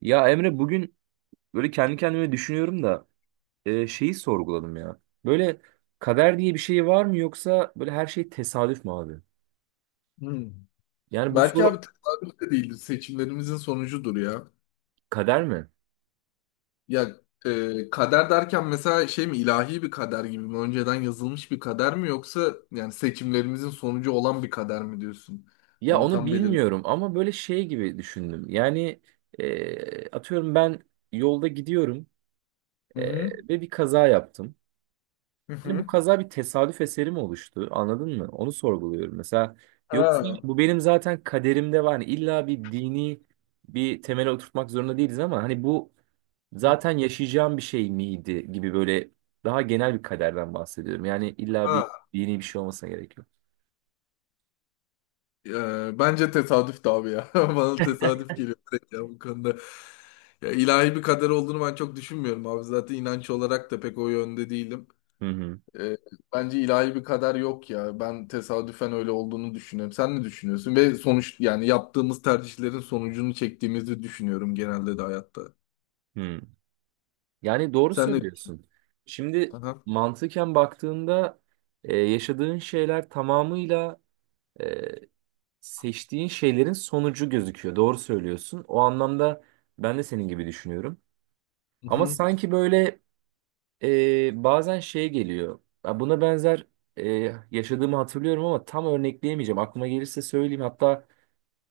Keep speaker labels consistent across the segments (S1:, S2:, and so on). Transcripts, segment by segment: S1: Ya Emre bugün böyle kendi kendime düşünüyorum da şeyi sorguladım ya. Böyle kader diye bir şey var mı yoksa böyle her şey tesadüf mü abi?
S2: Hmm.
S1: Yani bu
S2: Belki abi
S1: soru
S2: tesadüf de değildir. Seçimlerimizin sonucudur ya.
S1: kader mi?
S2: Ya kader derken mesela şey mi ilahi bir kader gibi mi? Önceden yazılmış bir kader mi yoksa yani seçimlerimizin sonucu olan bir kader mi diyorsun?
S1: Ya
S2: Onu
S1: onu
S2: tam belirle.
S1: bilmiyorum ama böyle şey gibi düşündüm. Atıyorum ben yolda gidiyorum,
S2: Hı hı.
S1: ve bir kaza yaptım.
S2: Hı
S1: Hani bu
S2: hı.
S1: kaza bir tesadüf eseri mi oluştu? Anladın mı? Onu sorguluyorum. Mesela yoksa
S2: Ha.
S1: bu benim zaten kaderimde var. Hani illa bir dini bir temele oturtmak zorunda değiliz ama hani bu zaten yaşayacağım bir şey miydi gibi böyle daha genel bir kaderden bahsediyorum. Yani illa bir
S2: Ha.
S1: yeni bir şey olmasına gerek yok.
S2: Bence tesadüf de abi ya. Bana tesadüf geliyor direkt ya bu konuda. Ya ilahi bir kader olduğunu ben çok düşünmüyorum abi. Zaten inanç olarak da pek o yönde değilim.
S1: Hı hı.
S2: E, Bence ilahi bir kader yok ya. Ben tesadüfen öyle olduğunu düşünüyorum. Sen ne düşünüyorsun? Ve sonuç yani yaptığımız tercihlerin sonucunu çektiğimizi düşünüyorum genelde de hayatta.
S1: Hı. Yani doğru
S2: Sen ne
S1: söylüyorsun. Şimdi
S2: Aha.
S1: mantıken baktığında yaşadığın şeyler tamamıyla, e, seçtiğin şeylerin sonucu gözüküyor. Doğru söylüyorsun. O anlamda ben de senin gibi düşünüyorum. Ama
S2: Hı-hı.
S1: sanki böyle bazen şey geliyor. Ya buna benzer yaşadığımı hatırlıyorum ama tam örnekleyemeyeceğim. Aklıma gelirse söyleyeyim. Hatta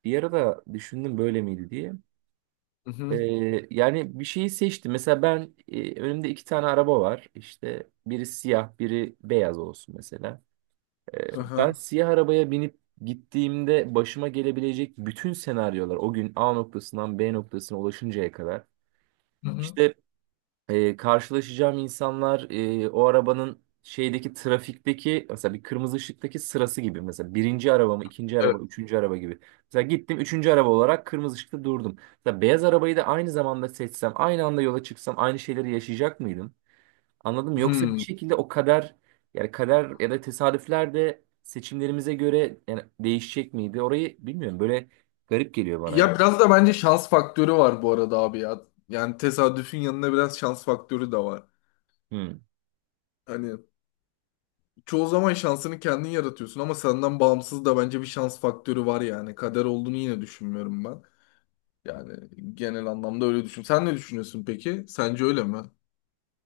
S1: bir ara da düşündüm böyle miydi diye. E,
S2: Hı-hı.
S1: Yani bir şeyi seçtim. Mesela ben, önümde iki tane araba var. İşte biri siyah, biri beyaz olsun mesela. Ben
S2: Aha.
S1: siyah arabaya binip gittiğimde başıma gelebilecek bütün senaryolar o gün A noktasından B noktasına ulaşıncaya kadar.
S2: Hı-hı.
S1: İşte karşılaşacağım insanlar, o arabanın şeydeki trafikteki mesela bir kırmızı ışıktaki sırası gibi, mesela birinci araba mı ikinci
S2: Evet.
S1: araba üçüncü araba gibi. Mesela gittim üçüncü araba olarak kırmızı ışıkta durdum. Mesela beyaz arabayı da aynı zamanda seçsem aynı anda yola çıksam aynı şeyleri yaşayacak mıydım? Anladım mı? Yoksa bir
S2: Hmm.
S1: şekilde o kader, yani kader ya da tesadüfler de seçimlerimize göre yani değişecek miydi? Orayı bilmiyorum, böyle garip geliyor bana
S2: Ya
S1: ya.
S2: biraz da bence şans faktörü var bu arada abi ya. Yani tesadüfün yanında biraz şans faktörü de var. Hani çoğu zaman şansını kendin yaratıyorsun ama senden bağımsız da bence bir şans faktörü var yani. Kader olduğunu yine düşünmüyorum ben. Yani genel anlamda öyle düşün. Sen ne düşünüyorsun peki? Sence öyle mi?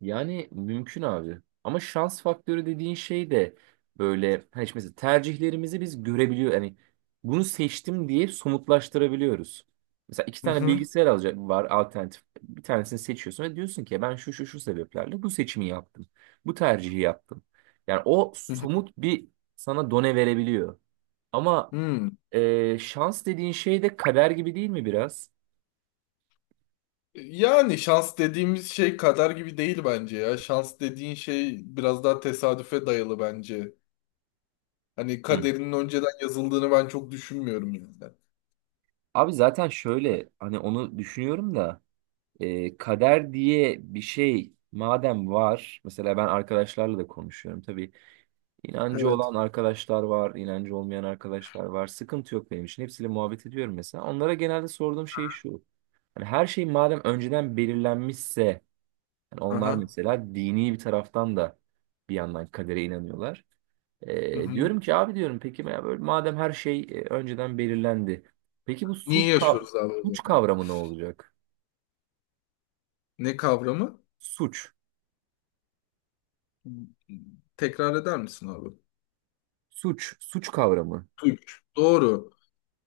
S1: Yani mümkün abi. Ama şans faktörü dediğin şey de böyle hani işte mesela tercihlerimizi biz görebiliyor. Yani bunu seçtim diye somutlaştırabiliyoruz. Mesela iki
S2: Hı
S1: tane
S2: hı.
S1: bilgisayar alacak var, alternatif. Bir tanesini seçiyorsun ve diyorsun ki ben şu şu şu sebeplerle bu seçimi yaptım. Bu tercihi yaptım. Yani o
S2: Hı hı.
S1: somut bir sana done verebiliyor. Ama
S2: Hmm.
S1: şans dediğin şey de kader gibi değil mi biraz?
S2: Yani şans dediğimiz şey kader gibi değil bence ya. Şans dediğin şey biraz daha tesadüfe dayalı bence. Hani
S1: Hı.
S2: kaderinin önceden yazıldığını ben çok düşünmüyorum yani.
S1: Abi zaten şöyle hani onu düşünüyorum da. E, kader diye bir şey madem var, mesela ben arkadaşlarla da konuşuyorum tabii. İnancı
S2: Evet.
S1: olan arkadaşlar var, inancı olmayan arkadaşlar var. Sıkıntı yok benim için. Hepsiyle muhabbet ediyorum mesela. Onlara genelde sorduğum şey şu. Hani her şey madem önceden belirlenmişse, yani onlar
S2: Aha.
S1: mesela dini bir taraftan da bir yandan kadere inanıyorlar.
S2: Hı
S1: E,
S2: hı.
S1: diyorum ki abi diyorum peki ya böyle madem her şey önceden belirlendi. Peki bu
S2: Niye yaşıyoruz abi o zaman?
S1: suç kavramı ne olacak?
S2: Ne kavramı?
S1: Suç.
S2: Tekrar eder misin abi?
S1: Suç kavramı.
S2: Güç. Doğru.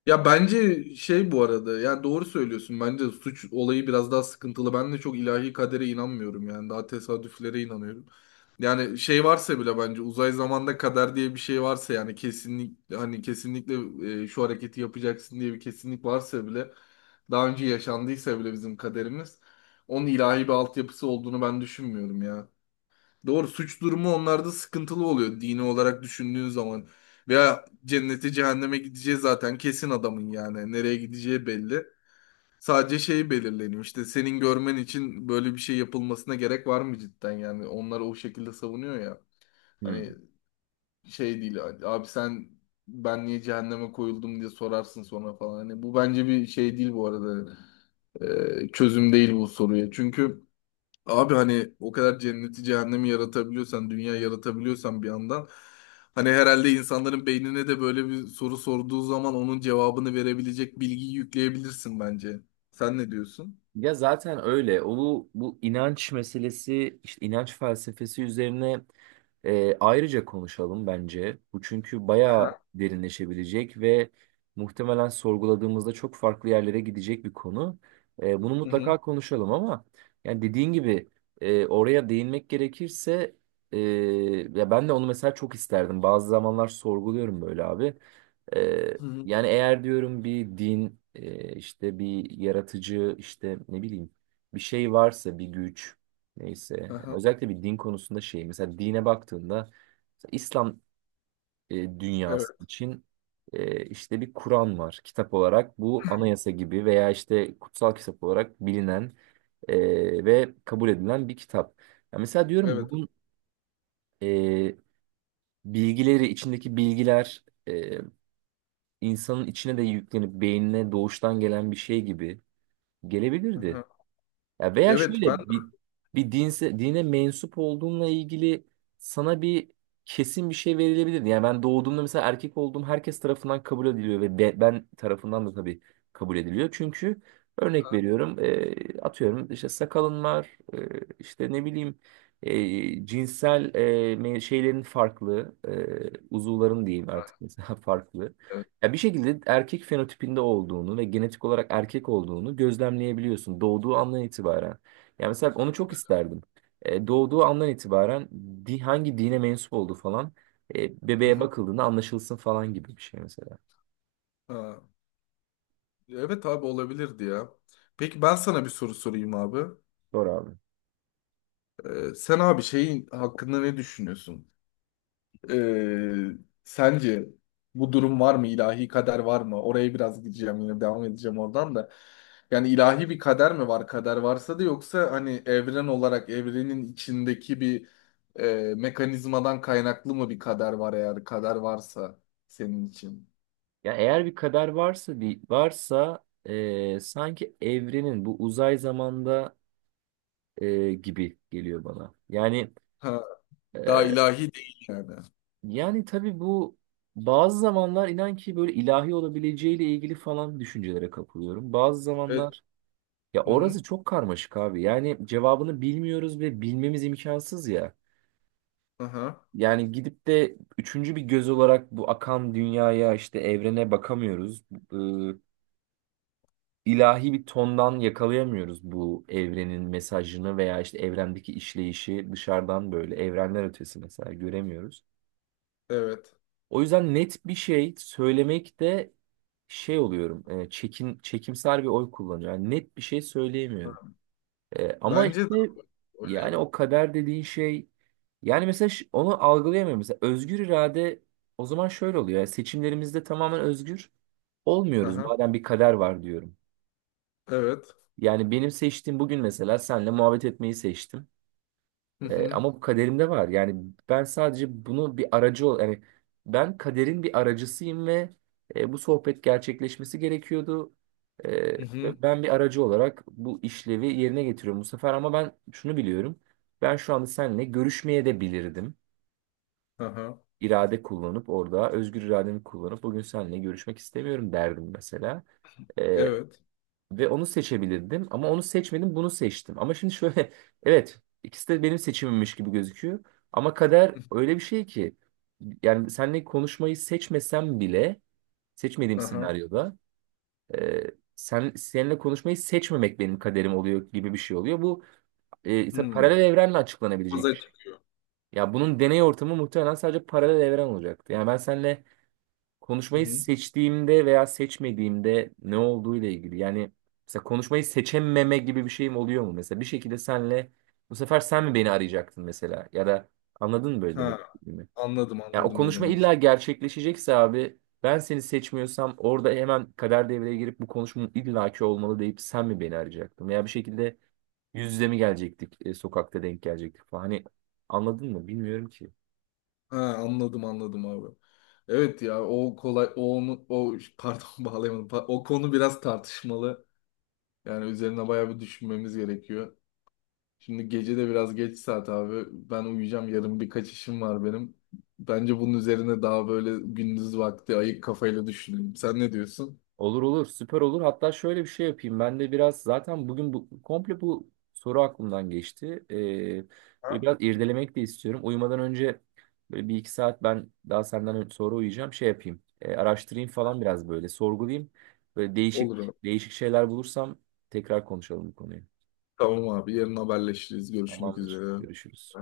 S2: Ya bence şey bu arada ya doğru söylüyorsun, bence suç olayı biraz daha sıkıntılı. Ben de çok ilahi kadere inanmıyorum yani daha tesadüflere inanıyorum. Yani şey varsa bile bence uzay zamanda kader diye bir şey varsa yani kesinlik, hani kesinlikle şu hareketi yapacaksın diye bir kesinlik varsa bile daha önce yaşandıysa bile bizim kaderimiz onun ilahi bir altyapısı olduğunu ben düşünmüyorum ya. Doğru, suç durumu onlarda sıkıntılı oluyor dini olarak düşündüğün zaman. Veya cennete cehenneme gideceği zaten kesin adamın yani. Nereye gideceği belli. Sadece şey belirleniyor işte, senin görmen için böyle bir şey yapılmasına gerek var mı cidden yani. Onlar o şekilde savunuyor ya. Hani
S1: Hmm.
S2: şey değil abi, sen ben niye cehenneme koyuldum diye sorarsın sonra falan. Hani bu bence bir şey değil bu arada. Çözüm değil bu soruya. Çünkü abi hani o kadar cenneti cehennemi yaratabiliyorsan, dünya yaratabiliyorsan bir yandan, hani herhalde insanların beynine de böyle bir soru sorduğu zaman onun cevabını verebilecek bilgiyi yükleyebilirsin bence. Sen ne diyorsun?
S1: Ya zaten öyle. O bu, bu inanç meselesi, işte inanç felsefesi üzerine ayrıca konuşalım bence. Bu çünkü bayağı
S2: Aha.
S1: derinleşebilecek ve muhtemelen sorguladığımızda çok farklı yerlere gidecek bir konu. E, bunu
S2: Hı hı.
S1: mutlaka konuşalım ama yani dediğin gibi, oraya değinmek gerekirse, e, ya ben de onu mesela çok isterdim. Bazı zamanlar sorguluyorum böyle abi. E,
S2: Hı hı.
S1: yani eğer diyorum bir din, işte bir yaratıcı, işte ne bileyim bir şey varsa, bir güç, neyse. Yani
S2: Aha.
S1: özellikle bir din konusunda şey, mesela dine baktığında, mesela İslam dünyası
S2: Evet,
S1: için, işte bir Kur'an var kitap olarak, bu anayasa gibi veya işte kutsal kitap olarak bilinen ve kabul edilen bir kitap. Ya mesela diyorum
S2: evet.
S1: bunun, e, bilgileri, içindeki bilgiler, insanın içine de yüklenip beynine doğuştan gelen bir şey gibi gelebilirdi.
S2: Aha.
S1: Ya veya
S2: Evet.
S1: şöyle bir bir dinse, dine mensup olduğunla ilgili sana bir kesin bir şey verilebilirdi. Yani ben doğduğumda mesela erkek olduğum herkes tarafından kabul ediliyor ve ben tarafından da tabii kabul ediliyor. Çünkü örnek
S2: Aha.
S1: veriyorum, atıyorum işte sakalın var, işte ne bileyim, cinsel, şeylerin farklı, uzuvların diyeyim artık mesela farklı.
S2: Evet.
S1: Ya bir şekilde erkek fenotipinde olduğunu ve genetik olarak erkek olduğunu gözlemleyebiliyorsun doğduğu andan itibaren. Yani mesela onu çok isterdim. E, doğduğu andan itibaren hangi dine mensup olduğu falan,
S2: Hı
S1: bebeğe
S2: hı.
S1: bakıldığında anlaşılsın falan gibi bir şey mesela.
S2: Ha. Evet abi olabilirdi ya. Peki ben sana bir soru sorayım abi.
S1: Doğru abi.
S2: Sen abi şeyin hakkında ne düşünüyorsun? Ee, Sence bu durum var mı? İlahi kader var mı? Oraya biraz gideceğim, yine devam edeceğim oradan da. Yani ilahi bir kader mi var? Kader varsa da yoksa hani evren olarak evrenin içindeki bir mekanizmadan kaynaklı mı bir kader var eğer kader varsa senin için?
S1: Ya eğer bir kader varsa, bir varsa, sanki evrenin bu uzay zamanda, gibi geliyor bana.
S2: Ha, daha
S1: E,
S2: ilahi değil yani.
S1: Yani tabii bu, bazı zamanlar inan ki böyle ilahi olabileceğiyle ilgili falan düşüncelere kapılıyorum. Bazı
S2: Evet.
S1: zamanlar ya
S2: Hı hı.
S1: orası çok karmaşık abi. Yani cevabını bilmiyoruz ve bilmemiz imkansız ya.
S2: Aha.
S1: Yani gidip de üçüncü bir göz olarak bu akan dünyaya, işte evrene bakamıyoruz. Ee, ilahi bir tondan yakalayamıyoruz bu evrenin mesajını veya işte evrendeki işleyişi dışarıdan, böyle evrenler ötesi mesela göremiyoruz.
S2: Evet.
S1: O yüzden net bir şey söylemekte şey oluyorum. Çekimser bir oy kullanıyorum. Yani net bir şey söyleyemiyorum.
S2: Aha.
S1: E, ama
S2: Bence de
S1: işte
S2: öyle.
S1: yani o kader dediğin şey, yani mesela onu algılayamıyorum. Mesela özgür irade, o zaman şöyle oluyor. Yani seçimlerimizde tamamen özgür olmuyoruz.
S2: Aha.
S1: Madem bir kader var diyorum.
S2: Evet.
S1: Yani benim seçtiğim, bugün mesela senle muhabbet etmeyi seçtim.
S2: Hı hı.
S1: Ama bu kaderimde var. Yani ben sadece bunu bir aracı ol, yani ben kaderin bir aracısıyım ve bu sohbet gerçekleşmesi gerekiyordu. E,
S2: Hı hı.
S1: Ve ben bir aracı olarak bu işlevi yerine getiriyorum bu sefer, ama ben şunu biliyorum. Ben şu anda seninle görüşmeye de bilirdim.
S2: Aha.
S1: İrade kullanıp orada özgür irademi kullanıp bugün seninle görüşmek istemiyorum derdim mesela.
S2: Evet.
S1: Ve onu seçebilirdim ama onu seçmedim, bunu seçtim. Ama şimdi şöyle evet ikisi de benim seçimimmiş gibi gözüküyor. Ama kader öyle bir şey ki, yani seninle konuşmayı seçmesem bile, seçmediğim
S2: Aha.
S1: senaryoda, e, sen seninle konuşmayı seçmemek benim kaderim oluyor gibi bir şey oluyor. Bu ise paralel
S2: Hmm.
S1: evrenle açıklanabilecek bir
S2: Aza
S1: şey.
S2: çıkıyor.
S1: Ya bunun deney ortamı muhtemelen sadece paralel evren olacaktı. Yani ben seninle
S2: Hı
S1: konuşmayı
S2: hı.
S1: seçtiğimde veya seçmediğimde ne olduğuyla ilgili. Yani mesela konuşmayı seçememe gibi bir şeyim oluyor mu? Mesela bir şekilde senle bu sefer sen mi beni arayacaktın mesela? Ya da anladın mı böyle demek
S2: Ha,
S1: istediğimi?
S2: anladım
S1: Ya o
S2: anladım ne
S1: konuşma
S2: demek
S1: illa
S2: istedim.
S1: gerçekleşecekse abi, ben seni seçmiyorsam orada hemen kader devreye girip bu konuşmanın illaki olmalı deyip sen mi beni arayacaktın? Veya bir şekilde yüz yüze mi gelecektik, sokakta denk gelecektik falan. Hani anladın mı? Bilmiyorum ki.
S2: Ha, anladım anladım abi. Evet ya, o kolay o onu o pardon, bağlayamadım. O konu biraz tartışmalı. Yani üzerine bayağı bir düşünmemiz gerekiyor. Şimdi gece de biraz geç saat abi. Ben uyuyacağım. Yarın birkaç işim var benim. Bence bunun üzerine daha böyle gündüz vakti ayık kafayla düşünelim. Sen ne diyorsun?
S1: Olur olur, süper olur. Hatta şöyle bir şey yapayım. Ben de biraz zaten bugün bu komple bu soru aklımdan geçti.
S2: Ha?
S1: Böyle biraz irdelemek de istiyorum. Uyumadan önce böyle bir iki saat ben daha senden sonra uyuyacağım. Şey yapayım, araştırayım falan, biraz böyle sorgulayayım. Böyle
S2: Olur
S1: değişik
S2: abi.
S1: değişik şeyler bulursam tekrar konuşalım bu konuyu.
S2: Tamam abi. Yarın haberleşiriz. Görüşmek
S1: Tamamdır.
S2: üzere.
S1: Görüşürüz.